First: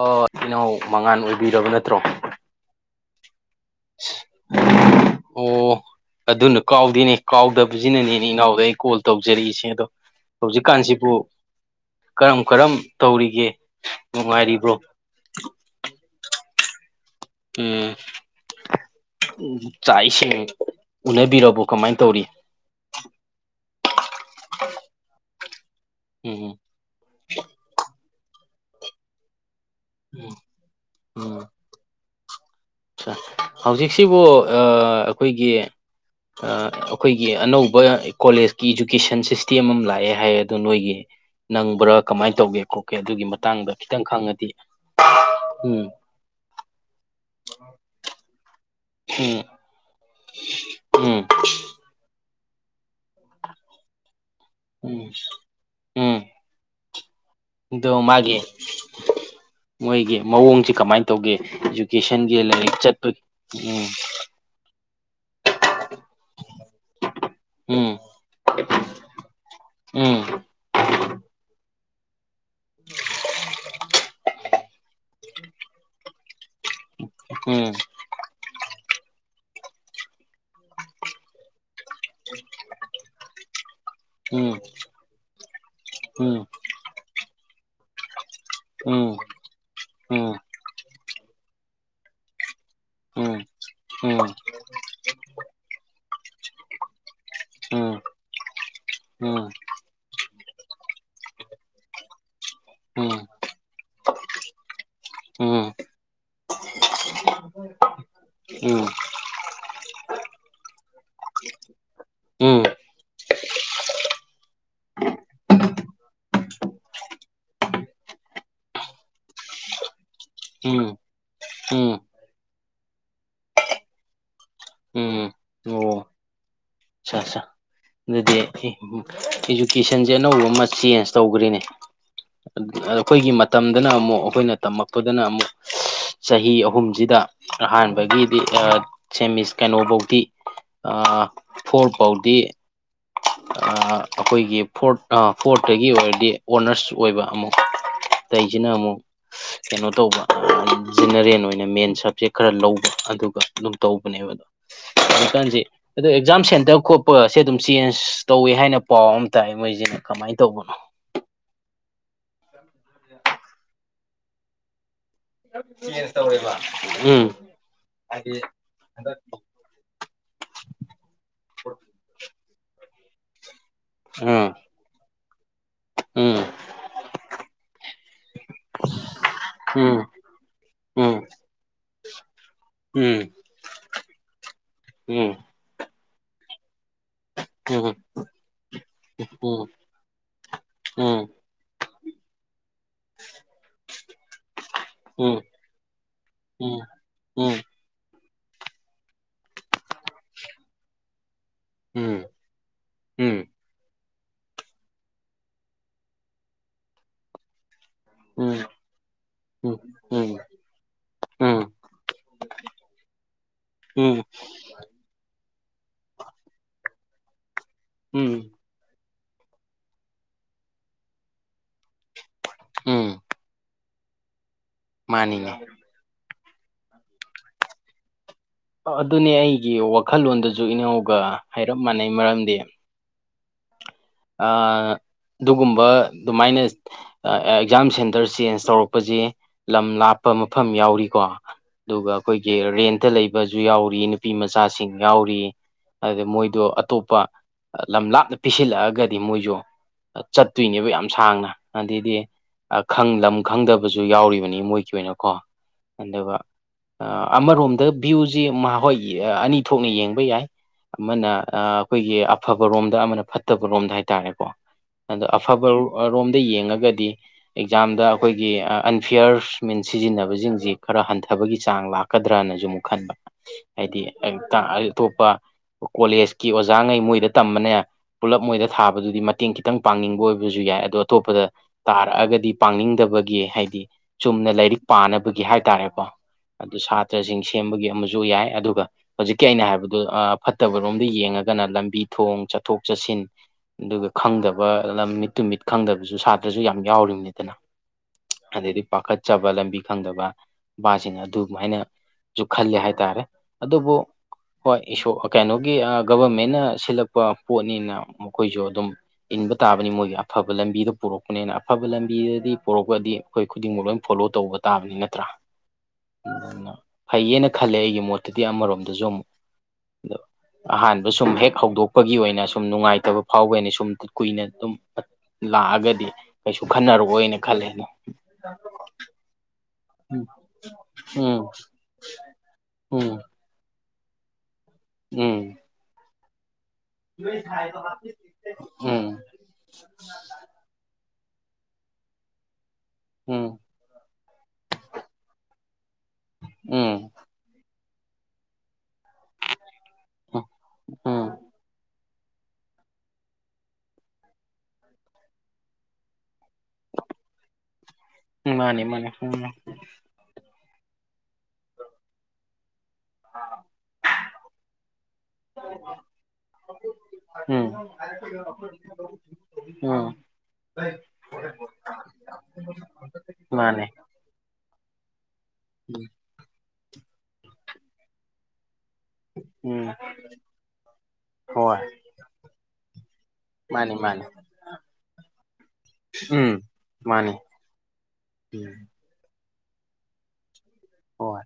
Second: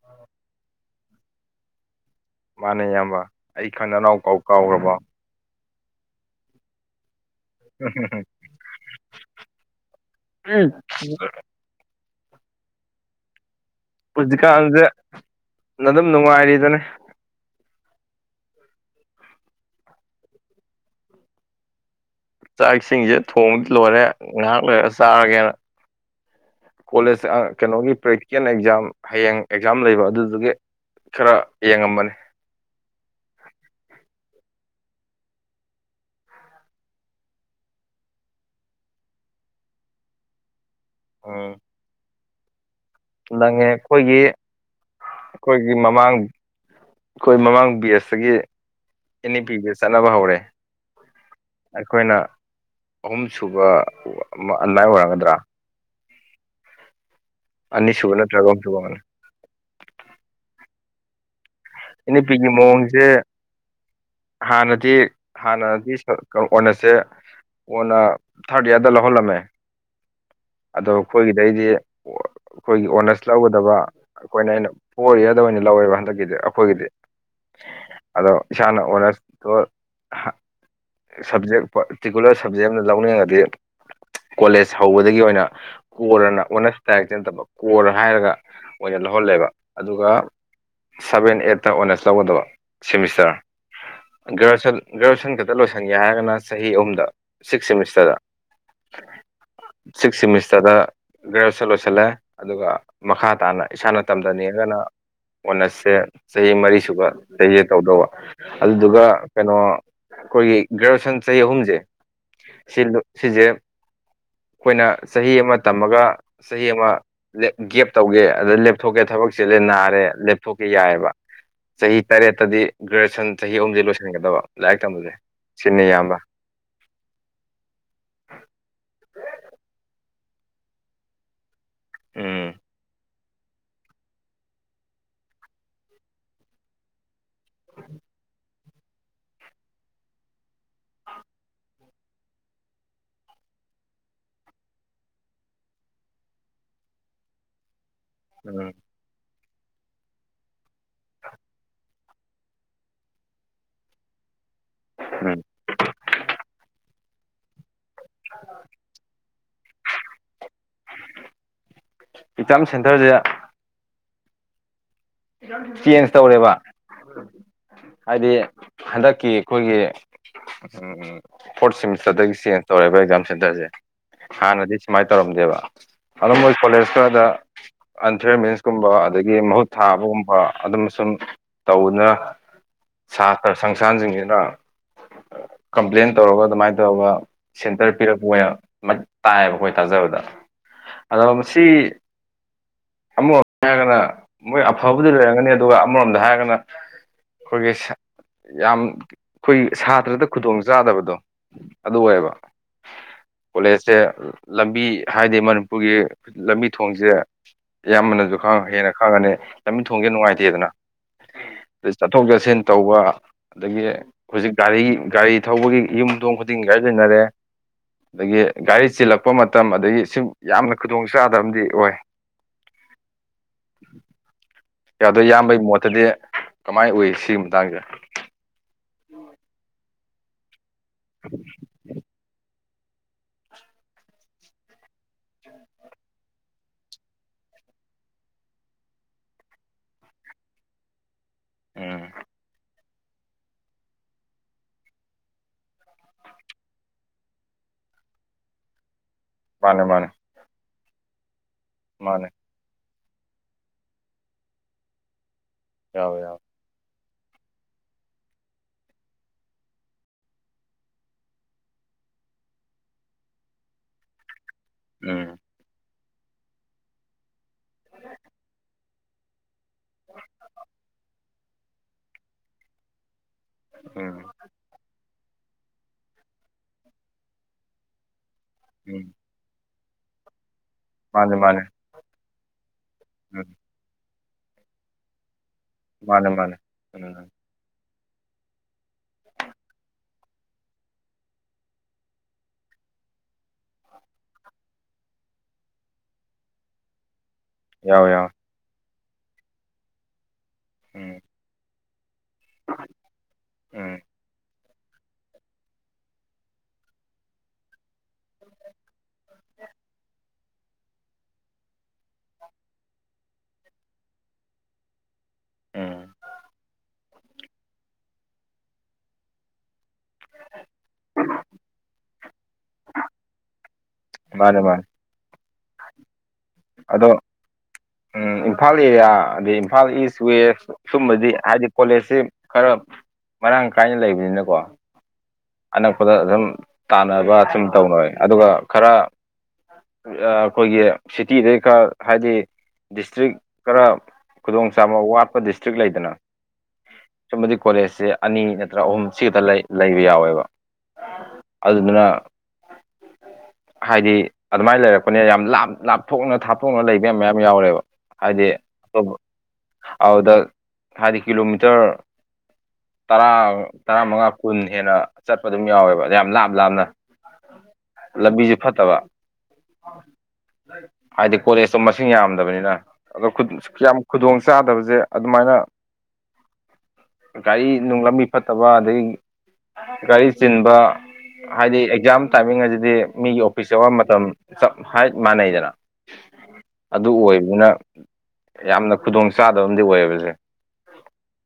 ꯑꯥ ꯏꯅꯥꯎ ꯃꯉꯥꯟ ꯑ‌ꯣꯏꯕꯤꯔꯕꯥ ꯅꯠꯇ꯭ꯔꯣ ꯃꯥꯅꯦ ꯏꯌꯥꯝꯕ ꯑꯩ ꯈꯪ ꯅꯅꯥꯎ ꯐꯥꯎ ꯀꯥꯎꯒꯔꯕꯣ ꯑꯣ ꯑꯗꯨꯅ ꯀꯥꯎꯗꯅꯦ ꯀꯥꯎꯗꯕꯖꯤꯅꯅꯤꯅꯦ ꯏꯅꯥꯎꯗ ꯑꯩ ꯀꯣꯜ ꯇꯧꯖꯔꯛꯏꯁꯦ ꯑꯗꯣ ꯎꯝ ꯍꯧꯖꯤꯛꯀꯥꯟꯁꯤꯕꯨ [unintelligible] ꯀꯔꯝ ꯀꯔꯝ ꯇꯧꯔꯤꯒꯦ ꯅꯨꯡꯉꯥꯏꯔꯤꯕ꯭ꯔꯣ ꯍꯧꯖꯤꯛꯀꯥꯟꯖ‌ꯦ ꯑꯗꯨꯝ ꯅꯨꯡꯉꯥꯏꯔꯤꯗꯨꯅꯦ ꯎꯝ ꯆꯥꯛ ꯏꯁꯤꯡ ꯎꯅꯥꯕꯤꯔꯕꯣ ꯀꯃꯥꯏꯟ ꯇꯧꯔꯤ ꯆꯥꯛ ꯏꯁꯤꯡꯖ‌‌ꯦ ꯊꯣꯡꯕꯗꯤ ꯂꯣꯏꯔꯦ ꯉꯥꯏꯍꯥꯛ ꯂꯩꯔꯥ ꯆꯥꯔꯒꯦꯅꯥ ꯎꯝ ꯍꯝ ꯀꯣꯂꯦꯖ ꯑꯥ ꯀꯩꯅꯣꯒꯤ ꯄ꯭ꯔꯦꯛꯇꯤꯀꯦꯜ ꯑꯦꯛꯖꯥꯝ ꯍꯌꯦꯡ ꯑꯦꯛꯖꯥꯝ ꯂꯩꯕ ꯎꯝ ꯑꯗꯨꯗꯨꯒꯤ ꯈꯔ ꯎꯝ ꯌꯦꯡꯉꯝꯕꯅ‌ꯦ ꯍꯧꯖꯤꯛꯁꯤꯕꯨ ꯑꯥ ꯑꯩꯈꯣꯏꯒꯤ ꯑꯥ ꯑꯩꯈꯣꯏꯒꯤ ꯑꯅꯧꯕ ꯀꯣꯂꯦꯖꯀꯤ ꯏꯖꯨꯀꯦꯁꯟ ꯁꯤꯁꯇꯦꯝ ꯑꯃ ꯂꯥꯛꯑꯦ ꯍꯥꯏꯌ‌ꯦ ꯑꯗꯣ ꯅꯣꯏꯒꯤ ꯎꯝ ꯅꯪꯕ꯭ꯔꯥ ꯀꯃꯥꯏꯟ ꯇꯧꯒꯦ ꯀꯣ ꯑꯣꯀꯦ ꯑꯗꯨꯒꯤ ꯅꯪꯉꯦ ꯃꯇꯥꯡꯗꯥ ꯈꯤꯇꯪ ꯑꯩꯈꯣꯏꯒꯤ ꯈꯪꯉꯗꯤ ꯎꯝ ꯑꯈꯣꯏ ꯃꯃꯥꯡ ꯕ‌ꯦꯁꯇꯒꯤ ꯑꯦꯟ ꯎꯝ ꯑ‌ꯦ ꯄꯤ ꯕꯦꯁ ꯆꯠꯅꯕꯥ ꯍꯧꯔꯦ ꯎꯝ ꯑꯩꯈꯣꯏꯅ ꯑꯍꯨꯝꯁꯨꯨꯕꯥ ꯥꯑꯃꯥ ꯑꯗꯨꯃꯥꯏ ꯎꯝ ꯑꯣꯏꯔꯝꯒꯗ꯭ꯔꯥ ꯎꯝ ꯑꯗꯣ ꯑꯅꯤꯁꯨꯕ ꯃꯥꯒꯤ ꯅꯠꯇ꯭ꯔꯒ ꯑꯍꯨꯝꯁꯨꯕ ꯑꯃꯅꯤ ꯃꯣꯏꯒꯤ ꯃꯑꯣꯡꯖꯤ ꯀꯃꯥꯏꯟ ꯇꯧꯒꯦ ꯏꯖꯨ ꯑꯦꯟ ꯏ ꯀꯦꯁꯟꯒꯤ ꯄꯤꯒꯤ ꯂꯥꯏꯔꯤꯛ ꯃꯑꯣꯡꯁꯦ ꯆꯠꯄꯥ ꯎꯝ ꯍꯥꯟꯅꯗꯤ ꯍꯥꯟꯅꯗꯤ ꯑ‌ꯣꯅꯁ ꯁ‌ꯦ ꯎꯝ ꯀ‌ꯣꯟꯅꯥ ꯊꯔꯥꯠ ꯏꯌꯥꯔꯗ ꯂꯧꯍꯜꯂꯝꯃꯦ ꯎꯝ ꯑꯗꯣ ꯑꯩꯈꯣꯏꯒꯤ ꯗꯩꯗꯤ ꯑꯩꯈꯣꯏꯒꯤ ꯑꯣꯅꯁ ꯂꯧꯒꯗꯕ ꯑꯩꯈꯣꯏꯅ ꯑꯩꯅ ꯐꯣꯔ ꯏꯌꯥꯔꯗ ꯑꯣꯏꯅ ꯂꯧꯋꯦꯕ ꯍꯟꯗꯛꯀꯤꯗꯤ ꯑꯩꯈ‌ꯣꯏ ꯒꯤꯗꯤ ꯑꯗꯣ ꯏꯁꯥꯅ ꯑꯣꯔꯅꯁꯇꯣ ꯁꯕꯖꯦꯛ ꯄꯥꯔꯇꯤꯀꯨꯂꯔ ꯁꯕꯖꯦꯛ ꯑꯃꯗ ꯂꯧꯅꯩ ꯑꯗꯤ ꯎꯝ ꯀꯣꯂꯦꯖ ꯍꯧꯕꯗꯒꯤ ꯑꯣꯏꯅ ꯀꯣꯔ ꯎꯝ [unintelligible] ꯂꯥꯏꯔꯤꯛꯇꯩ ꯅꯠꯇꯕ ꯀꯣꯔ ꯍꯥꯏꯔꯒ ꯑꯣꯏꯅ ꯎꯝ ꯂꯧꯍꯜꯂꯦꯕ ꯑꯗꯨꯒ ꯎꯝ ꯎꯝ ꯎꯝ ꯎꯝ ꯎꯝ ꯎꯝ ꯎꯝ ꯎꯝ ꯎꯝ ꯁꯚꯦꯟ ꯑꯩꯠꯇ ꯑꯣꯅꯔꯁ ꯂꯧꯒꯗꯕ ꯁꯦꯃꯤꯁꯇꯔ ꯒ꯭ꯔꯦꯖꯨꯑꯦꯁꯟ ꯒ꯭ꯔꯦꯖꯨꯋꯦꯁꯟ ꯈꯇꯥ ꯂꯣꯏꯁꯟꯒꯦ ꯍꯥꯏꯔꯒꯅ ꯆꯍꯤ ꯑꯍꯨꯝꯗ ꯁꯤꯛꯁ ꯁꯦꯃꯤꯁꯇꯔꯗꯥ ꯁꯤꯛ ꯁꯦꯃꯤꯁꯇ꯭ꯔꯗꯥ ꯒ꯭ꯔꯦꯖꯨꯑ‌ꯦꯁꯟ ꯂꯣꯏꯁꯜꯂꯦ ꯑꯗꯨꯒ ꯃꯈꯥ ꯇꯥꯅ ꯏꯁꯥꯅ ꯇꯝꯗꯅꯤꯡꯉꯒꯅꯥ ꯑꯣꯅꯔꯁꯁꯦ ꯆꯍꯤ ꯃꯔꯤ ꯁꯨꯕ ꯆꯍꯤꯗꯥ ꯇꯧꯗꯧꯕ ꯑꯗꯨꯗꯨꯒ ꯀꯩꯅꯣ ꯑꯩꯈꯣꯏꯒꯤ ꯒ꯭ꯔꯦꯖꯨꯌꯦꯁꯟ ꯆꯍꯤ ꯑꯍꯨꯝꯁꯦ ꯁꯤꯁꯦ ꯑꯩꯈꯣꯏꯅ ꯆꯍꯤ ꯑꯃ ꯇꯝꯃꯒ ꯆꯍꯤ ꯑꯃ ꯒꯦꯞ ꯇꯧꯒꯦ ꯑꯗ ꯂꯦꯞꯊꯣꯛꯀꯦ ꯊꯕꯛ ꯆꯤꯜꯂꯦ ꯅꯥꯔꯦ ꯂꯦꯞꯊꯣꯛꯀꯦ ꯎꯝ ꯎꯝ ꯌꯥꯏꯑꯕ ꯎꯝ ꯎꯝ ꯆꯍꯤ ꯇꯔꯦꯠꯇꯗꯤ ꯒ꯭ꯔꯦꯖꯨꯑꯦꯁꯟ ꯆꯍꯤ ꯑꯍꯨꯝꯖꯦ ꯂꯣꯏꯁꯤꯟꯒꯗꯕ ꯂꯥꯏꯔꯤꯛ ꯇꯝꯕꯁꯦ ꯁꯤꯅꯦ ꯏꯌꯥꯝꯕ ꯑꯆꯥꯆꯥ ꯑꯗꯨꯗꯤ ꯏꯖꯨꯀꯦꯁꯟꯁꯦ ꯑꯅꯧꯕ ꯑꯃ ꯆꯦꯟꯖ ꯇꯧꯈ꯭ꯔꯤꯅꯦ ꯎꯝ ꯑꯩꯈꯣꯏꯒꯤ ꯃꯇꯝꯗꯅ ꯑꯃꯨꯛ ꯑꯩꯈꯣꯏꯅ ꯇꯝꯃꯛꯄꯗꯅ ꯑꯃꯨꯛ ꯆꯍꯤ ꯑꯍꯨꯝꯁꯤꯗ ꯑꯍꯥꯟꯕꯒꯤꯗꯤ ꯁꯦꯝꯃꯤꯁ ꯀꯩꯅꯣꯐꯧꯗꯤ ꯐꯣꯔ ꯐꯧꯗꯤ ꯑ ꯑꯩꯈꯣꯏꯒꯤ ꯐꯣꯔꯠ ꯐꯣꯔꯠꯇꯒꯤ ꯑꯣꯏꯔꯗꯤ ꯑꯣꯅꯔꯁ ꯑꯣꯏꯕ ꯑꯃꯨꯛ ꯎꯝ ꯇꯩꯖꯅꯃꯣ ꯀꯩꯅꯣ ꯇꯧꯕ ꯖꯦꯅꯔꯦꯜ ꯑꯣꯏꯅ ꯃꯦꯟ ꯁꯕꯖꯦꯛ ꯈꯔ ꯂꯧꯕ ꯑꯗꯨꯒ ꯑꯗꯨꯝ ꯇꯧꯕꯅꯦꯕꯗꯣ ꯎꯝ ꯀꯥꯟꯁꯦ ꯑꯗꯣ ꯑꯦꯛꯖꯥꯝ ꯁꯦꯟꯇꯔ ꯈꯣꯠꯄꯁꯦ ꯑꯗꯨꯝ ꯆꯦꯟꯖ ꯇꯧꯋꯦ ꯍꯥꯏꯅ ꯄꯥꯎ ꯑꯃ ꯇꯥꯏ ꯃꯣꯏꯁꯤꯅ ꯀꯃꯥꯏꯅ ꯇꯧꯕꯅꯣ ꯑꯦꯛꯖꯥꯝ ꯁꯦꯟꯇꯔꯁꯦ ꯆꯦꯟꯖ ꯇꯧꯔꯦꯕ ꯎꯝ ꯍꯥꯏꯗꯤ ꯍꯟꯗꯛꯀꯤ ꯑꯩꯈꯣꯏꯒꯤ ꯐꯣꯔꯠ ꯁꯦꯃꯤꯁꯇꯔꯗꯒꯤ ꯆꯦꯟꯖ ꯇꯧꯔꯛꯦꯕ ꯑꯦꯛꯖꯥꯝ ꯁꯦꯟꯇꯔꯁꯦ ꯎꯝ ꯍꯥꯟꯅꯗꯤ ꯁꯨꯃꯥꯏꯅ ꯇꯧꯔꯝꯗꯦꯕ ꯑꯗꯨꯗꯣ ꯃꯣꯏ ꯀꯣꯂꯦꯖ ꯈꯔꯗ ꯑꯟꯊꯔ ꯃꯤꯟꯁꯀꯨꯝꯕ ꯑꯗꯒꯤ ꯃꯍꯨꯠ ꯎꯝ ꯎꯝ ꯊꯥꯕꯒꯨꯝꯕ ꯑꯗꯨꯝ ꯁꯨꯝ ꯇꯧꯅ ꯎꯝ ꯎꯝ ꯁꯥꯇ꯭ꯔ ꯁꯪꯁꯊꯥꯟꯁꯤꯡꯁꯤꯅ ꯎꯝ ꯎꯝ ꯀꯝꯄ꯭ꯂꯦꯟ ꯇꯧꯔꯒ ꯑꯗꯨꯃꯥꯏꯅ ꯇꯧꯔꯒ ꯎꯝ ꯎꯝ ꯎꯝ ꯎꯝ ꯁꯦꯟꯇꯔ ꯄꯤꯔꯛꯄ ꯑꯣꯏꯅ ꯇꯥꯏꯑꯕ ꯑꯩꯈꯣꯏ ꯇꯥꯖꯕꯗ ꯑꯗꯣ ꯃꯁꯤ ꯑꯃꯃꯣ ꯌꯥꯒꯅ ꯃꯣꯏ ꯑꯐꯕꯨꯗꯤ ꯎꯝ ꯎꯝ ꯂꯩꯔꯝꯒꯅꯤ ꯑꯗꯨꯒ ꯑꯃꯔꯣꯝꯗ ꯍꯥꯏꯔꯒꯅ ꯑꯩꯈꯣꯏꯒꯤ ꯌꯥꯝ ꯑꯩꯈꯣꯏ ꯁꯥꯇ꯭ꯔꯗ ꯈꯨꯗꯣꯡ ꯆꯥꯗꯕꯗꯣ ꯑꯗꯨ ꯑꯣꯏꯌꯦꯕ ꯀꯣꯂꯦꯖꯁꯦ ꯂꯝꯕꯤ ꯍꯥꯏꯗꯤ ꯃꯅꯤꯄꯨꯔꯒꯤ ꯂꯝꯕꯤ ꯊꯣꯡꯁꯦ ꯑꯌꯥꯝꯕꯅꯁꯨ ꯈꯥꯡ ꯍꯦꯟꯅ ꯈꯪꯉꯅꯤ ꯂꯝꯕꯤ ꯎꯝ ꯎꯝ ꯊꯣꯡꯁꯦ ꯎꯝ ꯎꯝ ꯅꯨꯡꯉꯥꯏꯇꯦꯗꯅ ꯑꯗꯩ ꯆꯠꯊꯣꯛ ꯆꯠꯁꯤꯟ ꯇꯧꯕ ꯑꯗꯒꯤ ꯎꯝ ꯎꯝ ꯍꯧꯖꯤꯛ ꯒꯥꯔꯤꯒꯤ ꯒꯥꯔꯤ ꯊꯧꯕꯒꯤ ꯌꯨꯝꯊꯣꯡ ꯈꯨꯗꯤꯡꯒꯤ ꯒꯥꯔꯤ ꯂꯣꯏꯅꯔꯦ ꯑꯗꯒꯤ ꯎꯝ ꯒꯥꯔꯤ ꯆꯤꯜꯂꯛꯄ ꯃꯇꯝ ꯑꯗꯒꯤ ꯁꯨꯝ ꯌꯥꯝꯅ ꯈꯨꯗꯣꯡ ꯆꯥꯗꯕ ꯑꯣꯏ ꯎꯝ ꯌꯥꯗꯣ ꯃꯥꯅꯤꯅꯦ ꯏꯕꯒꯤ ꯃꯣꯠꯇꯗꯤ ꯀꯃꯥꯏꯅ ꯎꯏ ꯁꯤꯒꯤ ꯃꯇꯥꯡꯁꯦ ꯑꯗꯨꯅꯦ ꯑꯩꯒꯤ ꯋꯥꯈꯜꯂꯣꯟꯗꯁꯨ ꯏꯅꯥꯎꯒ ꯍꯥꯏꯔꯞ ꯃꯥꯟꯅꯩ ꯃꯔꯝꯗꯤ ꯑꯗꯨꯒꯨꯝꯕ ꯑꯗꯨꯃꯥꯏꯅ ꯑꯦꯛꯖꯥꯝ ꯁꯦꯟꯇꯔ ꯆꯦꯟꯖ ꯇꯧꯔꯛꯄꯁ ꯂꯝ ꯂꯥꯞꯄ ꯃꯐꯝ ꯌꯥꯎꯔꯤꯀꯣ ꯑꯗꯨꯒ ꯎꯝ ꯑꯩꯈꯣꯏꯒꯤ ꯔꯦꯟꯇ ꯂꯩꯕꯁꯨ ꯌꯥꯎꯔꯤ ꯅꯨꯄꯤ ꯃꯆꯥꯁꯤꯡ ꯌꯥꯎꯔꯤ ꯑꯗ ꯃꯣꯏꯗꯣ ꯑꯇꯣꯞꯄ ꯂꯝ ꯂꯥꯞꯅ ꯄꯤꯁꯤꯜꯂꯛꯑꯒꯗꯤ ꯗꯤ ꯃꯣꯏꯁꯨ ꯃꯥꯅꯦ ꯃꯥꯅꯦ ꯆꯠꯇꯣꯏꯅꯦꯕ ꯌꯥꯝ ꯁꯥꯡꯅ ꯑꯗꯨꯗꯩꯗꯤ ꯃꯥꯅꯦ ꯈ ꯂꯝ ꯈꯪꯗꯕꯁꯨ ꯌꯥꯎꯔꯤꯕꯅꯤ ꯃꯣꯏꯒꯤ ꯑꯣꯏꯅꯀꯣ ꯌꯥꯎꯋꯦ ꯑꯗꯨꯒ ꯌꯥꯎꯋꯦ ꯑꯃꯔꯣꯝꯗ ꯚꯤꯌꯨꯁꯤꯣꯏ ꯑꯅꯤ ꯊꯣꯛꯅ ꯌꯦꯡꯕ ꯌꯥꯏ ꯑꯃꯅ ꯑꯩꯈꯣꯏꯒꯤ ꯑꯐꯕꯔꯣꯝꯗ ꯑꯃꯅ ꯐꯠꯇꯕꯔꯣꯝꯗ ꯍꯥꯏ ꯍꯥꯏꯇꯥꯥꯔꯦꯀꯣ ꯑꯗꯣ ꯎꯝ ꯑꯐꯕ ꯔꯣꯝꯗ ꯌꯦꯡꯉꯒꯗꯤ ꯑꯦꯛꯖꯥꯝꯗ ꯑꯩꯈꯣꯏꯒꯤ ꯑꯟꯐꯤꯌꯔꯁ ꯀ꯭ꯞꯃꯦꯟ ꯁꯤꯖꯤꯟꯅꯕꯁꯤꯡꯁꯤ ꯈꯔ ꯍꯟꯊꯕꯒꯤ ꯆꯥꯡ ꯂꯥꯛꯀꯗ꯭ꯔꯅꯁꯨ ꯑꯃꯨꯛ ꯈꯟꯕ ꯍꯥꯏꯗꯤ ꯎꯝ ꯑꯇꯣꯞꯄ ꯀꯣꯂꯦꯖꯀꯤ ꯑꯣꯖꯥꯉꯩ ꯃꯣꯏꯗ ꯇꯝꯕꯅꯦ ꯄꯨꯂꯞ ꯃꯣꯏꯗ ꯎꯝ ꯊꯥꯕꯗꯨꯗꯤ ꯃꯇꯦꯡ ꯈꯤꯇꯪ ꯄꯥꯡꯅꯤꯡꯕ ꯑꯣꯏꯕꯁꯨ ꯌꯥꯏ ꯑꯗꯣ ꯃꯥꯅꯦ ꯑꯇꯣꯞꯄꯗ ꯃꯥꯅꯦ ꯇꯥꯔꯛꯑꯒꯗꯤ ꯎꯝ ꯄꯥꯡꯅꯤꯡꯗꯕꯒꯤ ꯍꯥꯏꯗꯤ ꯆꯨꯝꯅ ꯂꯥꯏꯔꯤꯛ ꯄꯥꯅꯕꯒꯤ ꯍꯥꯏꯇꯥꯔꯦꯀꯣ ꯃꯥꯅꯦ ꯃꯥꯅꯦ ꯑꯗꯨ ꯎꯝ ꯁꯥꯇ꯭ꯔꯁꯤꯡꯁ ꯁꯦꯝꯕꯒꯤ ꯑꯃꯁꯨ ꯌꯥꯏ ꯑꯗꯨꯒ ꯍꯧꯖꯤꯛꯀꯤ ꯑꯩꯅ ꯍꯥꯏꯕꯗꯨ ꯑ ꯐꯠꯇꯕꯔꯣꯝꯗ ꯌꯦꯡꯉꯒꯅ ꯂꯝꯕꯤ ꯊꯣꯡ ꯆꯠꯊꯣꯛ ꯆꯠꯁꯤꯟ ꯑꯗꯨꯒ ꯈꯪꯗꯕ ꯂꯝꯃꯤꯠ ꯇꯨ ꯃꯤꯠ ꯈꯪꯗꯕꯁꯨ ꯁꯥꯇ꯭ꯔꯁꯨ ꯌꯥꯝ ꯌꯥꯎꯔꯤꯕꯅꯤꯗꯅ ꯌꯥꯎꯋꯦ ꯌꯥꯎꯋꯦ ꯑꯗꯩꯗꯤ ꯄꯥꯈꯠꯆꯕ ꯂꯝꯕꯤ ꯈꯪꯗꯕ ꯕꯥꯁꯤꯡ ꯎꯝ ꯑꯗꯨꯃꯥꯏꯅ ꯁꯨ ꯈꯜꯂꯤ ꯍꯥꯏꯇꯥꯔꯦ ꯑꯗꯨꯕꯨ ꯎꯝ ꯍꯣꯏ ꯑꯩꯁꯨ ꯀꯩꯅꯣꯒꯤ ꯒꯚꯔꯃꯦꯟꯅ ꯁꯤꯜꯂꯛꯄ ꯄꯣꯠꯅꯤꯅ ꯃꯈꯣꯏꯁꯨ ꯑꯗꯨꯝ ꯏꯟꯕ ꯇꯥꯕꯅꯤ ꯃꯣꯏꯒꯤ ꯑꯐꯕ ꯂꯝꯕꯤꯗ ꯄꯨꯔꯛꯄꯅꯦꯅ ꯑꯐꯕ ꯂꯝꯕꯤꯗꯗꯤ ꯄꯨꯔꯛꯄꯗꯤ ꯑꯩꯈꯣꯏ ꯈꯨꯗꯤꯡꯃꯛ ꯂꯣꯏ ꯐꯣꯂꯣ ꯇꯧꯕ ꯇꯥꯕꯅꯤ ꯅꯠꯇ꯭ꯔꯥ ꯎꯝ [unintelligible] ꯑꯗꯨꯅ ꯐꯩꯌꯦꯅ ꯈꯜꯂꯦ ꯑꯩꯒꯤ ꯃꯣꯠꯇꯗꯤ ꯑꯃꯔꯣꯝꯗꯁꯨ ꯑꯃꯨꯛ ꯑꯗꯣ ꯑꯍꯥꯟꯕ ꯁꯨꯝ ꯍꯦꯛ ꯍꯧꯗꯣꯛꯄꯒꯤ ꯑꯣꯏꯅ ꯁꯨꯝ ꯅꯨꯡꯉꯥꯏꯇꯕ ꯑꯧꯕꯩꯅꯤ ꯁꯨꯝ ꯀꯨꯏꯅ ꯃꯥꯅꯦ ꯃꯥꯅꯦ ꯑꯗꯨꯝ ꯂꯥꯛꯑꯒꯗꯤ ꯀꯩꯁꯨ ꯑꯗꯣ ꯈꯟꯅꯔꯛꯑꯣꯏꯅ ꯈꯜꯂꯦ ꯑꯗꯣ ꯎꯝ ꯏꯝꯐꯥꯜ ꯑꯦꯔꯤꯌꯥ ꯑꯗꯩ ꯐꯥꯜ ꯏꯁ ꯎꯝ ꯋꯦꯁ ꯁꯨꯝꯕꯗꯤ ꯍꯥꯏꯗꯤ ꯀꯣꯂꯦꯖꯁꯦ ꯈꯔ ꯎꯝ ꯃꯔꯥꯡ ꯀꯥꯏꯅ ꯂꯩꯕꯅꯤꯅꯀꯣ꯫ ꯎꯝ ꯑꯅꯛꯄꯗ ꯑꯗꯨꯝ ꯇꯥꯟꯅꯕ ꯁꯨꯝ ꯇꯧꯅꯔꯦ ꯑꯗꯨꯒ ꯈꯔ ꯎꯝ ꯋꯤ ꯑ ꯑꯈꯣꯏꯒꯤ ꯇꯤꯗꯩ ꯈ ꯍꯥꯏꯗꯤ ꯗꯤꯁꯇ꯭ꯔꯤꯛ ꯎꯝ ꯈꯔ ꯈꯨꯗꯣꯡ ꯆꯥꯕ ꯋꯥꯠꯄ ꯗꯤꯁꯇ꯭ꯔꯤꯛ ꯂꯩꯗꯅ ꯎꯝ ꯁꯨꯝꯕꯗꯤ ꯀꯣꯂꯦꯖꯁꯦ ꯑꯅꯤ ꯅꯠꯇ꯭ꯔꯒ ꯑꯍꯨꯝ ꯁꯤ ꯈꯠꯇ ꯂꯩ ꯂꯩꯕ ꯎꯝ ꯌꯥꯎꯋꯦꯕ ꯎꯝ ꯑꯗꯨꯗꯨꯅ ꯍꯥꯏꯗꯤ ꯑꯗꯨꯃꯥꯏꯅ ꯂꯩꯔꯛꯄꯅꯤꯅ ꯌꯥꯝ ꯂꯞꯂꯞ ꯊꯣꯛꯅ ꯊꯥꯞꯊꯣꯛꯅ ꯂꯩꯕ ꯌꯝ ꯃꯌꯥꯝ ꯌꯥꯎꯔꯦꯕ ꯍꯥꯏꯗꯤ ꯎꯝ ꯃꯥꯅꯤ ꯃꯥꯅꯤ ꯇꯧꯕ ꯎꯝ ꯑꯥꯎꯗ ꯍꯥꯏꯗꯤ ꯀꯤꯂꯣꯃꯤꯇꯔ [inaudible] ꯇꯥꯔꯥ ꯇꯥꯔꯥꯃꯉꯥ ꯀꯨꯟ ꯍꯦꯟꯅ ꯆꯠꯄ ꯑꯗꯨꯝ ꯌꯥꯎꯋꯦꯕ ꯌꯥꯝ ꯂꯥꯞ-ꯂꯥꯞꯅ ꯎꯝ ꯎꯝ ꯍꯥꯏꯗꯤ ꯀꯣꯂꯦꯖꯇꯣ ꯃꯁꯤꯡ ꯌꯥꯝꯗꯕꯅꯤꯅ ꯑꯗꯣ ꯈꯨꯠ ꯃꯥꯅꯦ ꯌꯥꯝ ꯈꯨꯗꯣꯡ ꯆꯥꯗꯕꯖꯦ ꯑꯗꯨꯃꯥꯏꯅ ꯒꯥꯔꯤ ꯅꯨꯡ ꯂꯝꯕꯤ ꯐꯠꯇꯕ ꯑꯗꯒꯤ ꯎꯝ ꯒꯥꯔꯤ ꯆꯤꯟꯕ ꯍꯣꯏ ꯍꯥꯏꯗꯤ ꯑꯦꯛꯖꯥꯝ ꯇꯥꯏꯃꯤꯡ ꯑꯖꯤꯗꯤ ꯃꯤꯒꯤ ꯑꯣꯐꯤꯁ ꯃꯥꯅꯤ ꯑꯋꯥꯔ ꯃꯇꯝ ꯃꯥꯅꯤ ꯆꯞ ꯍꯥꯏꯞ ꯃꯥꯟꯅꯩꯗꯅ ꯎꯝ ꯑꯗꯨ ꯃꯥꯅꯤ ꯑꯣꯏꯕꯅꯤꯅ ꯎꯝ ꯌꯥꯝꯅ ꯈꯨꯗꯣꯡ ꯆꯥꯗꯕ ꯑꯃꯗꯤ ꯑꯣꯏꯌꯦꯕꯁꯦ ꯍꯣꯏ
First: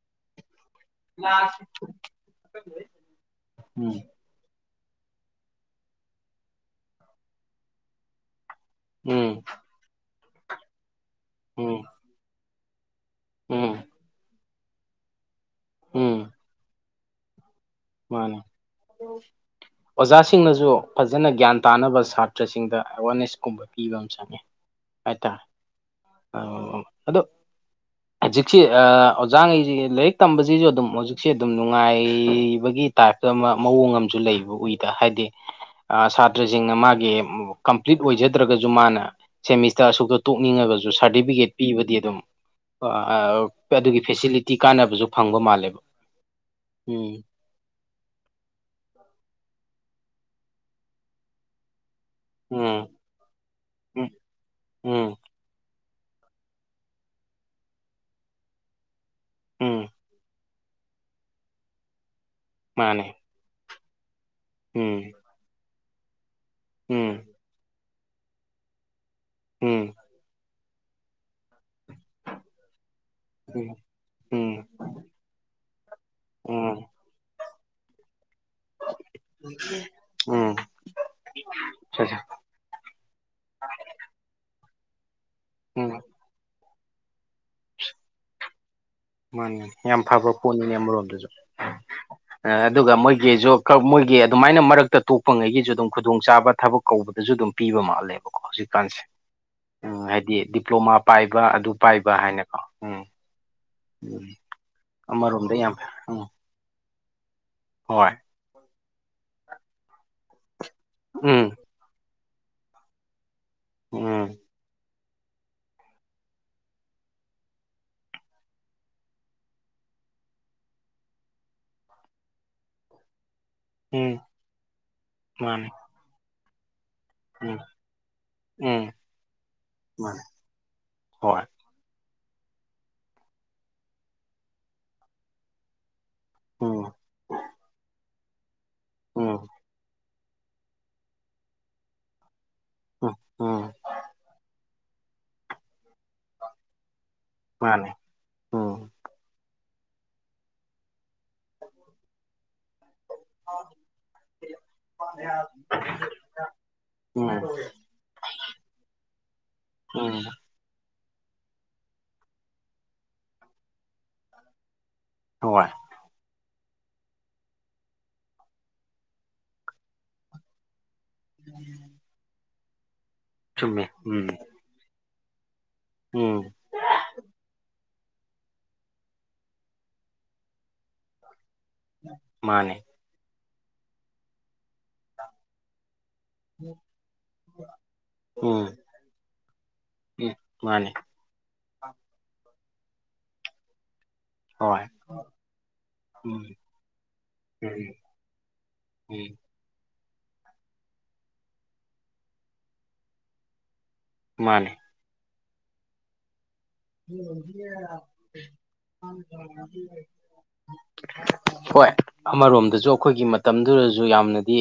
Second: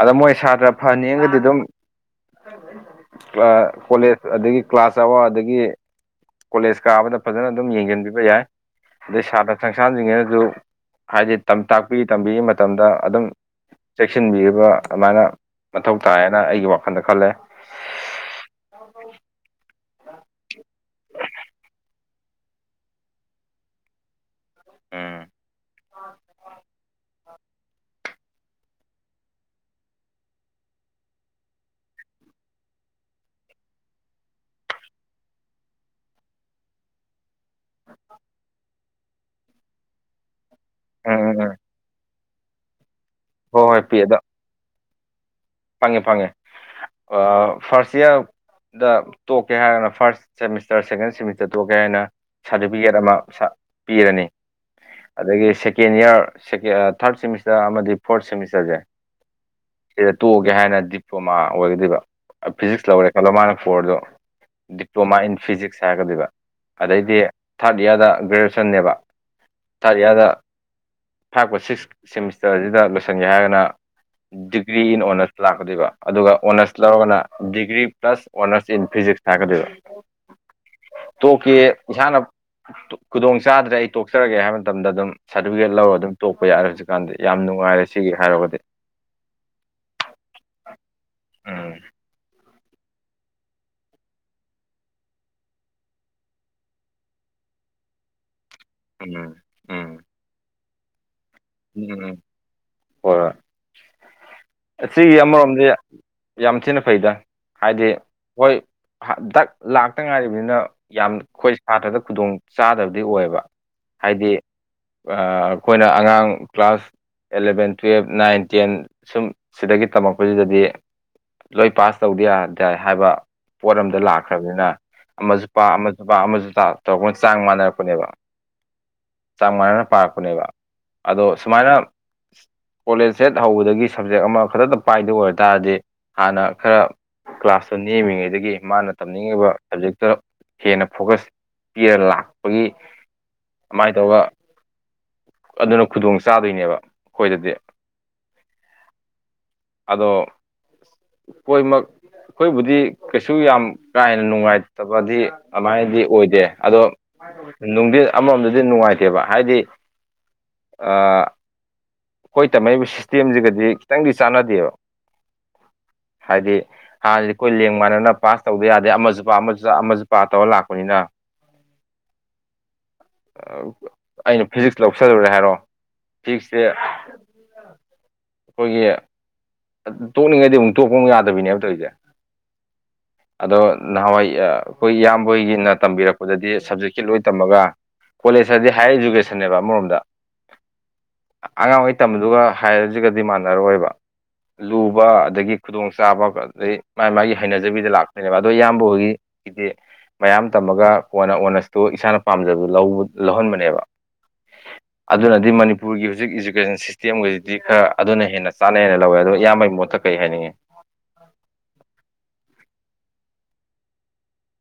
ꯑꯗ ꯃꯣꯏ ꯁꯥꯇ꯭ꯔ ꯐꯍꯟꯅꯤꯡꯒꯗꯤ ꯑꯗꯨꯝ ꯀ꯭ꯂ ꯎꯝ ꯀꯣꯂꯦ ꯑꯗꯒꯤ ꯀ꯭ꯂꯥꯁ ꯑꯎꯔ ꯑꯗꯒꯤ ꯀꯣꯂꯦꯖ ꯀꯥꯕꯗ ꯐꯖꯅ ꯑꯗꯨꯝ ꯌꯦꯡꯖꯟꯕꯤꯕ ꯌꯥꯏ꯫ ꯑꯗꯩ ꯎꯝ ꯁꯥꯇ꯭ꯔ ꯁꯪꯊꯥꯟꯖꯤꯡꯖꯤꯅꯖꯨ ꯍꯥꯏꯗꯤ ꯇꯥꯝ ꯎꯝ ꯇꯥꯛꯄꯤ ꯇꯝꯕꯤ ꯃꯇꯝꯗ ꯑꯗꯨꯝ ꯎꯝ ꯆꯦꯛꯁꯤꯟꯕꯤꯌꯤꯕ ꯑꯃꯥꯏꯅ ꯃꯊꯧ ꯇꯥꯏꯅ ꯑꯩꯒꯤ ꯋꯥꯈꯜꯗ ꯈꯜꯂ‌ꯦ ꯃꯥꯅꯦ ꯑꯣꯖꯥꯁꯤꯡꯅꯖꯨ ꯐꯖꯟꯅ ꯒ꯭ꯌꯥꯟ ꯇꯥꯅꯕ ꯁꯥꯇ꯭ꯔꯁꯤꯡꯗ ꯑꯦꯋꯥꯔꯅꯦꯁꯀꯨꯝꯕ ꯄꯤꯕ ꯑꯃ ꯆꯪꯉꯦ ꯎꯝ ꯍꯥꯏꯇꯥꯔꯦ ꯑ ꯋꯣ ꯑꯧ ꯑꯗꯣ ꯈꯖꯤꯛꯁꯤ ꯑꯥ ꯑꯣꯖꯥꯒꯩꯖꯤ ꯂꯥꯏꯔꯤꯛ ꯇꯝꯕꯖꯤꯖꯨ ꯑꯗꯨꯝ ꯍꯧꯖꯤꯛꯖꯦ ꯑꯗꯨꯝ ꯅꯨꯡꯉꯥꯏ ꯕꯒꯤ ꯇꯥꯏꯞꯇ ꯑꯃ ꯃꯑꯣꯡ ꯑꯃꯁꯨ ꯂꯩꯕ ꯎꯏꯗ ꯍꯥꯏꯗꯤ ꯑ ꯁꯥꯇ꯭ꯔꯖꯤꯡꯅ ꯃꯥꯒꯤ ꯀꯝꯄ꯭ꯂꯤꯠ ꯑꯣꯏꯖꯗ꯭ꯔꯒꯖꯨ ꯃꯥꯅ ꯁꯦꯃꯤꯁꯇꯔ ꯑꯁꯨꯛꯇ ꯇꯣꯛꯅꯤꯡꯉꯒ ꯖꯨ ꯎꯝ ꯎꯝ ꯁꯥꯔꯗꯤꯕꯤꯒꯦꯠ ꯎꯝ ꯄꯤꯕꯗꯤ ꯑꯗꯨꯝ ꯑꯣ-ꯑ- ꯍꯣꯏ ꯑꯥꯞ ꯍꯣꯏ ꯑꯗꯨꯒꯤ ꯄꯤ ꯑꯗ ꯐꯦꯁꯤꯂꯤꯇꯤ ꯀꯥꯟꯅꯕꯖꯨ ꯐꯪꯕ ꯃꯥꯜꯂꯦ꯫ ꯐꯪꯉꯦ ꯐꯪꯉꯦ ꯑ ꯐꯥꯔꯁ ꯏꯌꯥꯔ ꯗ ꯇꯣꯛ ꯀꯦ ꯍꯥꯏꯔꯒꯅ ꯐꯥꯔꯁ ꯁꯦꯃꯤꯁꯇꯔ ꯁꯦꯀꯦꯟ ꯁꯦꯃꯤꯁꯇꯔ ꯊꯣꯛꯀꯦ ꯍꯥꯏꯅ ꯎꯝ ꯁꯥꯔꯗꯤꯕꯤꯒꯦꯠ ꯑꯃ ꯁ ꯎꯝ ꯄꯤꯔꯅꯤ ꯎꯝ ꯑꯗꯒꯤ ꯁꯦꯀꯦꯟ ꯏꯌꯔ ꯁꯦꯀꯦ ꯊꯥꯔꯠ ꯁꯦꯃꯤꯁꯇꯔ ꯑꯃꯗꯤ ꯐꯣꯔꯠ ꯁꯦꯃꯤꯁꯇꯔꯖꯦ ꯎꯝ ꯇꯣꯛꯒꯦ ꯍꯥꯏꯅ ꯗꯤꯄ꯭ꯂꯣꯃꯥ ꯑꯣꯏꯒꯗꯩꯕ ꯐꯤꯖꯤꯛꯁ ꯂꯧꯔꯦ ꯃꯥꯅꯦ ꯈꯜꯂꯣ ꯃꯥꯅ ꯐꯣꯔꯗꯣ ꯎꯝ ꯗꯤꯄ꯭ꯂꯣꯃꯥ ꯏꯟ ꯐꯤꯖꯤꯛꯁ ꯍꯥꯏꯔꯀꯗꯩꯕ ꯑꯗꯩꯗꯤ ꯎꯝ ꯊꯥꯔꯠ ꯏꯌꯥꯔꯗ ꯒ꯭ꯔꯦꯖꯦꯁꯟꯅꯦꯕ ꯎꯝ ꯑꯦꯌꯥꯗ ꯐꯥꯏꯞꯀ ꯁꯤꯛꯁ ꯁꯦꯃꯤꯁꯇꯔꯖꯤꯗ ꯂꯣꯏꯁꯟꯒꯦ ꯍꯥꯏꯔꯒꯅ ꯎꯝ ꯎꯝ ꯗꯤꯒ꯭ꯔꯤ ꯏꯟ ꯑꯣꯅꯔꯁ ꯂꯥꯛꯀꯗꯨꯏꯕ ꯑꯗꯨꯒ ꯑꯣꯅꯔꯁ ꯎꯝ ꯂꯧꯔꯒꯅ degree plus honours in physics ꯎꯝ ꯍꯥꯏꯔꯀꯗꯣꯏꯕ ꯇꯣꯛꯀꯦ ꯁꯠ ꯏꯁꯥꯅ ꯇꯨ ꯈꯨꯗꯣꯡꯆꯥꯥꯗ꯭ꯔꯦ ꯑꯩ ꯇꯣꯛꯆꯔꯒꯦ ꯍꯥꯏꯕ ꯃꯇꯝꯗ ꯑꯗꯨꯝ ꯁꯥꯔꯗꯤꯕꯤꯒꯦꯠ ꯂꯧꯔꯒ ꯎꯝ ꯑꯗꯨꯝ ꯇꯣꯛꯄ ꯌꯥꯔꯦ ꯍꯧꯖꯤꯛ ꯀꯥꯟꯗꯤ ꯌꯥꯝ ꯅꯨꯡꯉꯥꯏꯔꯦ ꯁꯤꯒꯤ ꯍꯥꯏꯔꯨꯒꯗꯤ ꯃꯥꯅꯤ ꯌꯥꯝ ꯐꯕ ꯄꯣꯠꯅꯤꯅꯦ ꯑꯃꯔꯣꯝꯗꯖꯨ ꯎꯝ ꯑꯗꯨꯒ ꯃꯣꯏꯒꯤꯁꯨ ꯃꯣꯏꯒꯤ ꯑꯗꯨꯃꯥꯏꯅ ꯃꯔꯛꯇ ꯇꯣꯛꯄꯉꯩꯒꯤꯁꯨ ꯑꯗꯨꯝ ꯈꯨꯗꯣꯡꯆꯥꯥꯕ ꯊꯕꯛ ꯀꯧꯕꯗꯁꯨ ꯑꯗꯨꯝ ꯄꯤꯕ ꯃꯥꯜꯂꯦꯕꯀꯣ ꯍꯧꯖꯤꯛ ꯀꯁꯦ ꯎꯝ ꯎꯝ ꯍꯥꯏꯗꯤ ꯗꯤꯄ꯭ꯂꯣꯃꯥ ꯄꯥꯏꯕ ꯑꯗꯨ ꯎꯝ ꯄꯥꯏꯕ ꯎꯝ ꯍꯥꯏꯅꯀꯣ ꯎꯝ ꯍꯣꯏ ꯎꯝ ꯍꯣꯏ ꯁꯤꯒꯤ ꯑꯃꯔꯣꯝꯗ ꯑꯃꯔꯣꯝꯗꯤ ꯌꯥꯝꯃꯦ ꯎꯝ ꯌꯥꯝ ꯊꯤꯅ ꯐꯩꯗ ꯍꯥꯏꯗꯤ ꯍꯣꯏ ꯗꯛ ꯂꯥꯛꯇ ꯉꯥꯏꯔꯤꯕꯅꯤꯅ ꯌꯥꯝ ꯎꯝ ꯑꯩꯈꯣꯏ ꯁꯥꯇ꯭ꯔꯗ ꯈꯨꯗꯣꯡ ꯆꯥꯗꯕꯗꯤ ꯑꯣꯏꯌꯦꯕ ꯍꯥꯏꯗꯤ ꯎꯝ ꯑꯩꯈꯣꯏꯅ ꯑꯉꯥꯡ class eleven twelve nine ten ꯁꯨꯝ ꯁꯤꯗꯒꯤ ꯇꯝꯃꯛꯄꯁꯤꯗꯗꯤ ꯂꯣꯏ ꯄꯥꯁ ꯇꯧꯗ ꯌꯥꯗꯏ ꯍꯥꯏꯕ ꯄꯣꯠ ꯑꯝꯗ ꯎꯝ ꯂꯥꯛꯈ꯭ꯔꯕꯅꯤꯅ ꯑꯃꯁꯨ ꯄ ꯃꯥꯅꯤ ꯑꯃꯁꯨ ꯄ ꯑꯃꯁꯨ ꯇꯧꯔꯛꯄ ꯃꯇꯝ ꯆꯥꯡ ꯎꯝ ꯃꯥꯟꯅꯔꯛꯄꯅꯦꯕ ꯎꯝ ꯆꯥꯡ ꯃꯥꯟꯅꯅ ꯃꯥꯅꯦ ꯄꯥꯔꯛꯄꯅꯦꯕ ꯑꯗꯣ ꯍꯣꯏ ꯁꯨꯃꯥꯏꯅ ꯀꯣꯂꯦꯖ ꯁꯦꯠ ꯍꯧꯕꯗꯒꯤ ꯁꯕꯖꯦꯛ ꯑꯃ ꯈꯛꯇꯛꯇ ꯄꯥꯏꯗꯦ ꯑꯣꯏꯔ ꯇꯥꯔꯗꯤ ꯍꯥꯟꯅ ꯈꯔ ꯎꯝ ꯀ꯭ꯂꯥꯁꯇꯣ ꯅꯦꯝꯃꯤꯉꯩꯗꯒꯤ ꯃꯥꯅ ꯎꯝ ꯇꯝꯅꯤꯡꯉꯤꯕ ꯁꯕꯖꯦꯛꯇꯨ ꯍꯦꯟꯅ ꯐꯣꯀꯁ ꯄꯤꯔ ꯂꯥꯛꯄꯒꯤ ꯎꯝ ꯎꯝ ꯑꯗꯨꯃꯥꯏꯅ ꯇꯧꯔꯒ ꯑꯗꯨꯅ ꯈꯨꯗꯣꯡ ꯆꯥꯗꯣꯏꯅꯦꯕ ꯑꯩꯈꯣꯏꯗꯗꯤ ꯃꯥꯅꯦ ꯎꯝ ꯑꯗꯣ ꯀꯣꯏꯃꯛ ꯑꯩꯈꯣꯏꯕꯨꯗꯤ ꯀꯩꯁꯨ ꯌꯥꯝ ꯀꯥ ꯍꯦꯟꯅ ꯅꯨꯡꯉꯥꯏꯇꯕꯗꯤ ꯑꯗꯨꯃꯥꯏꯅꯗꯤ ꯑꯣꯏꯗꯦ ꯑꯗꯣ ꯎꯝ ꯅꯨꯡꯗꯤ ꯑꯃꯃꯣꯝꯗꯗꯤ ꯅꯨꯡꯉꯥꯏꯇꯦꯕ ꯍꯥꯏꯗꯤ ꯍ ꯑꯩꯈꯣꯏ ꯇꯝꯃꯛꯏꯕ ꯁꯤꯁꯇꯦꯝꯁꯤꯒꯗꯤ ꯈꯤꯇꯪꯗꯤ ꯆꯥꯟꯅꯗꯦꯕ ꯍꯣꯏ ꯍꯥꯏꯗꯤ ꯍꯥꯟꯅꯗꯤ ꯑꯩꯈꯣꯏ ꯂꯦꯡ ꯃꯥꯟꯅꯅ ꯄꯥꯁ ꯇꯧꯗ ꯌꯥꯗꯦ ꯑꯃꯁꯨ ꯄꯥ ꯑꯃꯁꯨ ꯑꯃꯁꯨ ꯄ ꯇꯧꯔ ꯂꯥꯛꯄꯅꯤꯅ ꯎꯝ ꯎꯝ ꯑꯩꯅ ꯐꯤꯖꯤꯛꯁ ꯂꯧꯁꯔꯨꯔꯦ ꯍꯥꯏꯔꯣ ꯎꯝ ꯐꯤꯛꯁꯦ ꯑꯩꯈꯣꯏꯒꯤ ꯇꯣꯛꯅꯤꯡꯉꯩꯗꯤ ꯑꯃꯨꯛ ꯇꯣꯛꯄ ꯑꯃꯨꯛ ꯌꯥꯗꯕꯤꯅꯦ ꯍꯥꯏꯕ ꯇꯧꯔꯤꯁꯦ ꯃꯥꯅꯦ ꯑꯗꯣ ꯅꯍꯥꯟꯋꯥꯏ ꯑꯩꯈꯣꯏ ꯏꯌꯥꯝꯕ ꯍꯣꯏꯒꯤꯅ ꯇꯝꯕꯤꯔꯛꯄ ꯑꯩꯈꯗꯗꯤ ꯁꯞꯖꯦꯛꯀꯤ ꯂꯣꯏ ꯇꯝꯃꯒ ꯎꯝ ꯀꯣꯂꯦꯖꯇꯗꯤ ꯍꯥꯏꯌꯔ ꯏꯖꯨꯀꯦꯁꯟꯅꯦꯕ ꯑꯃꯔꯣꯝꯗ ꯎꯝ ꯃꯥꯅꯦ ꯑꯉꯥꯡꯍꯩ ꯇꯝꯕꯗꯨꯒ ꯍꯥꯏꯔꯁꯤꯒꯗꯤ ꯃꯥꯟꯅꯔꯣꯏꯕ ꯍꯣꯏ ꯂꯨꯕ ꯑꯗꯒꯤ ꯈꯨꯗꯣꯡ ꯆꯥꯕ ꯎꯝ ꯑꯗꯗꯒꯤ ꯃꯥꯒꯤ ꯃꯥꯒꯤ ꯎꯝ ꯍꯩꯅꯖꯕꯤꯗ ꯂꯥꯛꯄꯣꯏꯅꯦꯕ ꯑꯗꯣ ꯏꯌꯥꯝꯕ ꯎꯝ ꯍꯧꯣꯏꯒꯤ ꯗꯤ ꯃꯌꯥꯝ ꯇꯝꯃꯒ ꯀꯣꯟꯅ ꯑꯣꯅꯔꯁꯇꯨ ꯏꯁꯥꯅ ꯄꯥꯝꯖꯕꯗꯨ ꯂꯧꯍꯟꯕꯅꯦꯕ ꯃꯥꯅꯦ ꯑꯗꯨꯅꯗꯤ ꯃꯅꯤꯄꯨꯔꯒꯤ ꯍꯧꯖꯤꯛ ꯏꯖꯨꯀꯦꯁꯟ ꯁꯤꯁꯇꯦꯝꯒꯁꯤꯗꯤ ꯈꯔ ꯑꯗꯨꯅ ꯍꯦꯟꯅ ꯆꯥꯟꯅꯩꯅ ꯂꯧꯋꯦ ꯑꯗꯨꯣ ꯏꯌꯥꯝꯕꯒꯤ ꯃꯣꯠꯇ ꯀꯩ ꯍꯥꯏꯅꯤꯡꯉꯤ ꯌ ꯍꯣꯏ ꯑꯃꯔꯣꯝꯗꯁꯨ ꯑꯩꯈꯣꯏꯒꯤ ꯃꯇꯝꯗꯨꯗꯁꯨ ꯌꯥꯝꯅꯗꯤ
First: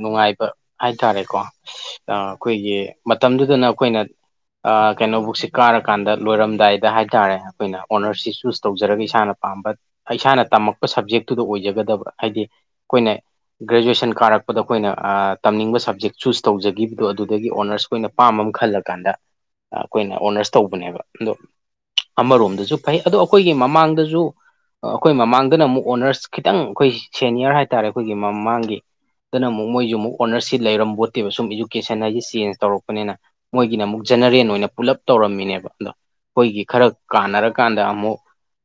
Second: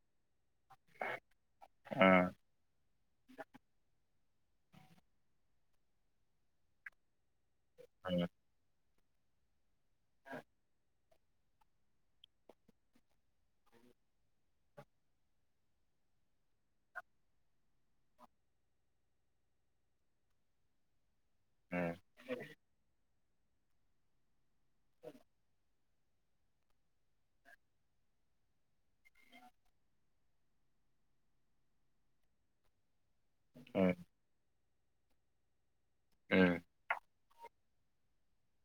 ꯅꯨꯡꯉꯥꯏꯕ ꯍꯥꯏꯥꯏ ꯇꯔꯦꯀꯣ ꯎꯝ ꯑꯩꯈꯣꯏꯒꯤ ꯃꯇꯝꯗꯨꯗꯅ ꯑꯩꯈꯣꯏꯅ ꯀꯩꯅꯣꯕꯨꯛꯁꯦ ꯀꯥꯔꯀꯥꯟꯗ ꯂꯣꯏꯔꯝ ꯑꯗꯨꯗꯥꯏꯗ ꯍꯥꯏꯇꯥꯔꯦ ꯑꯩꯈꯣꯏꯅ ꯎꯝ ꯑꯣꯅꯔꯁꯤ ꯇꯧꯖꯔꯒ ꯏꯁꯥꯅ ꯄꯥꯝꯕ ꯏꯁꯥꯅ ꯇꯝꯃꯛꯄ ꯁꯕꯖꯦꯛꯇꯨꯗ ꯑꯣꯏꯖꯒꯗꯕ ꯍꯥꯏꯗꯤ ꯑꯩꯈꯣꯏꯅ ꯒ꯭ꯔꯦꯖꯨꯋꯦꯁꯟ ꯀꯥꯔꯛꯄꯗ ꯑꯩꯈꯣꯏꯅ ꯇꯝꯅꯤꯡꯕ ꯁꯕꯖꯦꯛ ꯆꯨꯁ ꯇꯧꯖꯈꯤꯕꯗꯨ ꯑꯗꯨꯗꯒꯤ ꯑꯣꯅꯔꯁ ꯑꯩꯈꯣꯏꯅ ꯄꯥꯝꯕ ꯑꯃ ꯈꯜꯂꯀꯥꯟꯗ ꯑꯩꯈꯣꯏꯅ ꯑꯣꯅꯔꯁ ꯇꯧꯕꯅꯦꯕ ꯑꯗꯣ ꯎꯝ ꯑꯃꯔꯣꯝꯗꯁꯨ ꯐꯩ ꯑꯗꯣ ꯑꯩꯈꯣꯏꯒꯤ ꯃꯃꯥꯡꯗꯁꯨ ꯑꯩꯈꯣꯏ ꯃꯃꯥꯡꯗꯅ ꯑꯃꯨꯛ ꯑꯣꯅꯔꯁ ꯈꯤꯇꯪ ꯑꯩꯈꯣꯏ ꯁꯦꯅꯤꯌꯔ ꯍꯥꯏꯇꯥꯔꯦ ꯑꯩꯈꯣꯏꯒꯤ ꯃꯃꯥꯡꯒꯤ ꯇꯅ ꯑꯃꯨꯛ ꯃꯣꯏꯁꯨ ꯑꯃꯨꯛ ꯑꯣꯅꯔꯁꯁꯤ ꯂꯩꯔꯝꯕꯣꯠꯇꯦꯕ ꯁꯨꯝ ꯏꯖꯨꯀꯦꯁꯟ ꯍꯥꯏꯁꯦ ꯆꯦꯟꯖ ꯇꯧꯔꯛꯄꯅꯤꯅ ꯃꯣꯏꯒꯤꯅ ꯎꯝ ꯑꯃꯨꯛ ꯖꯦꯅꯔꯦꯟ ꯑꯣꯏꯅ ꯄꯨꯂꯞ ꯇꯧꯔꯝꯃꯤꯅꯦꯕ ꯑꯗꯣ ꯎꯝ ꯑꯩꯈꯣꯏꯒꯤ ꯈꯔ ꯀꯥꯟꯅꯔꯀꯥꯟꯗ ꯑꯃꯨꯛ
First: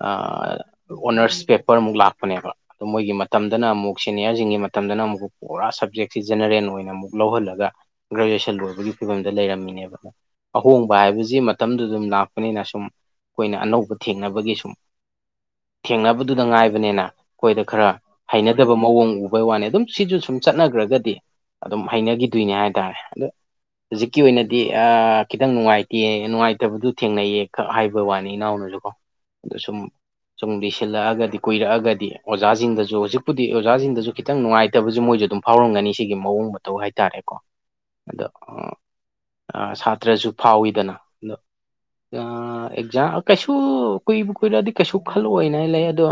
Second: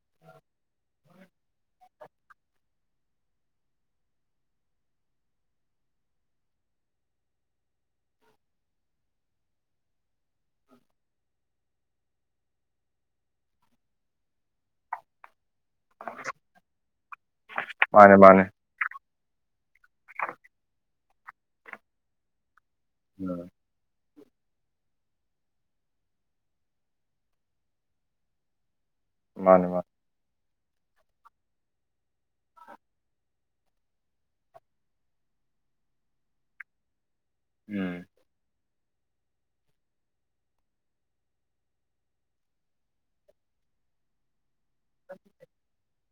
ꯑꯥ ꯑꯣꯅꯔꯁ ꯄꯦꯄꯔꯃꯨꯛ ꯂꯥꯛꯄꯅꯦꯕ ꯑꯗꯨ ꯃꯣꯏꯒꯤ ꯃꯇꯝꯗꯅ ꯑꯃꯨꯛ ꯁꯦꯅꯤꯌ꯭ꯥꯔꯁꯤꯡꯒꯤ ꯃꯇꯝꯗꯅ ꯑꯃꯨꯛꯀ ꯄꯨꯔꯥ ꯁꯕꯖꯦꯛꯁꯤ ꯖꯦꯅꯔꯦꯜ ꯑꯣꯏꯅ ꯑꯃꯨꯛ ꯂꯧꯍꯜꯂꯒ ꯒ꯭ꯔꯦꯖꯨꯑꯦꯁꯟ ꯂꯣꯏꯕꯒꯤ ꯐꯤꯕꯝꯗ ꯂꯩꯔꯝꯃꯤꯅꯦꯕ ꯑꯍꯣꯡꯕ ꯍꯥꯏꯕꯁꯤ ꯃꯇꯝꯗꯨꯗ ꯑꯗꯨꯝ ꯂꯥꯛꯄ ꯄꯅꯤꯅ ꯁꯨꯝ ꯑꯩꯈꯣꯏꯅ ꯑꯅꯧꯕ ꯊꯦꯡꯅꯕꯒꯤ ꯁꯨꯝ ꯊꯦꯡꯅꯕꯗꯨꯗ ꯉꯥꯏꯕꯅꯤꯅ ꯑꯩꯈꯣꯏꯗ ꯈꯔ ꯃꯥꯅꯦ ꯃꯥꯅꯦ ꯍꯩꯅ ꯗꯕ ꯃꯑꯣꯡ ꯎꯕꯩ ꯋꯥꯅꯤ ꯑꯗꯨꯝ ꯁꯤꯁꯨ ꯁꯨꯝ ꯆꯠꯅꯈ꯭ꯔꯒꯗꯤ ꯑꯗꯨꯝ ꯍꯩꯅꯈꯤꯗꯣꯏꯅꯦ ꯍꯥꯏꯇꯥꯔꯦ ꯑꯗꯨ ꯎꯝ ꯍꯧꯖꯤꯛꯀꯤ ꯑꯣꯏꯅꯗꯤ ꯑꯥ ꯈꯤꯇꯪ ꯅꯨꯡꯉꯥꯏꯇꯦ ꯅꯨꯡꯉꯥꯏꯇꯕꯗꯨ ꯊꯦꯡꯅꯩꯌꯦ ꯈꯛ ꯍꯥꯏꯕ ꯋꯥꯅꯤ ꯏꯅꯥꯎꯅꯁꯨ ꯀꯣ ꯑꯗꯨ ꯃꯥꯅꯦ ꯁꯨꯝ ꯃꯥꯅꯦ ꯁꯨꯝ ꯂꯥꯁꯤꯜꯂꯛꯑꯒꯗꯤ ꯀꯨꯏꯔꯛꯑꯒꯗꯤ ꯑꯣꯖꯥꯁꯤꯡꯗꯁꯨ ꯍꯧꯖꯤꯛꯄꯨꯗꯤ ꯑꯣꯖꯥꯁꯤꯡꯗꯁꯨ ꯈꯤꯇꯪ ꯅꯨꯡꯉꯥꯏꯇꯕꯁꯨ ꯃꯣꯏꯁꯨ ꯑꯗꯨꯝ ꯐꯥꯎꯔꯝꯒꯅꯤ ꯁꯤꯒꯤ ꯃꯑꯣꯡ ꯃꯇꯧ ꯍꯥꯏꯇꯥꯔꯦꯀꯣ ꯎꯝ ꯑꯗꯣ ꯎꯝ ꯑꯥ ꯁꯥꯇ꯭ꯔꯁꯨ ꯐꯥꯎꯏꯗꯅ ꯑꯥ ꯑꯦꯛꯖꯥꯝ- ꯀꯩꯁꯨ ꯀꯨꯏꯕ ꯀꯨꯏꯔꯗꯤ ꯀꯩꯁꯨ ꯈꯜꯂꯛꯑꯣꯏꯅ ꯂꯩ ꯑꯗꯣ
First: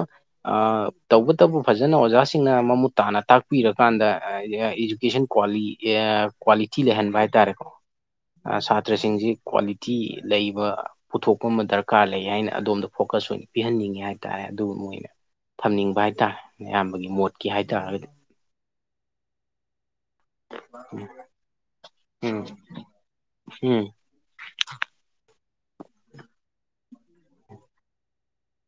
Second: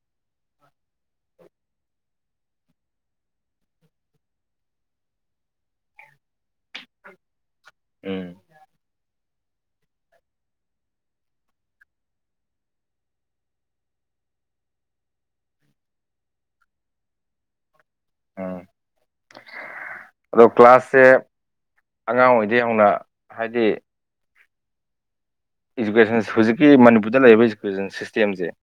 ꯑꯥ ꯇꯧꯕꯇꯕꯨ ꯐꯖꯅ ꯑꯣꯖꯥꯁꯤꯡ ꯐꯖꯅ ꯃꯃꯨꯠ ꯇꯥꯅ ꯇꯥꯛꯄꯤꯔꯀꯥꯟꯗ ꯏꯗꯨꯀꯦꯁꯟ ꯀ꯭ꯋꯥꯂꯤ -ꯑꯥ ꯀ꯭ꯋꯥꯂꯤꯇꯤ ꯂꯩꯍꯟꯕ ꯍꯥꯏꯇꯥꯔꯦꯀꯣ ꯎꯝ ꯁꯥꯇ꯭ꯔꯁꯤꯡꯁꯤ ꯀ꯭ꯋꯥꯂꯤꯇꯤ ꯂꯩꯕ ꯄꯨꯊꯣꯛꯄ ꯑꯃ ꯗꯔꯀꯥꯔ ꯂꯩ ꯍꯥꯏꯅ ꯑꯗꯣꯝꯗ ꯐꯣꯀꯁ ꯑꯣꯏꯅ ꯄꯤꯍꯟꯅꯤꯡꯏ ꯍꯥꯏꯇꯥꯔꯦ ꯑꯗꯨꯕꯨ ꯃꯣꯏꯅ ꯊꯝꯅꯤꯡꯕ ꯍꯥꯏꯇꯥꯔꯦ ꯅꯌꯥꯝꯕꯒꯤ ꯃꯣꯠꯀꯤ ꯍꯥꯏꯇꯥꯔꯒꯗꯤ ꯑꫭ ꯑꯗꯣ ꯀ꯭ꯂꯥꯁꯁꯦ ꯑꯉꯥꯡ ꯎꯝ ꯑꯣꯏꯉꯩꯗꯒꯤ ꯍꯧꯅ ꯍꯥꯏꯗꯤ ꯎꯝ ꯏꯖꯨꯀꯦꯁꯟ- ꯍꯧꯖꯤꯛꯀꯤ ꯃꯅꯤꯄꯨꯔꯗ ꯂꯩꯔꯤꯕ ꯏꯖꯨꯀꯦꯁꯟ ꯁꯤꯁꯇꯦꯝꯁꯦ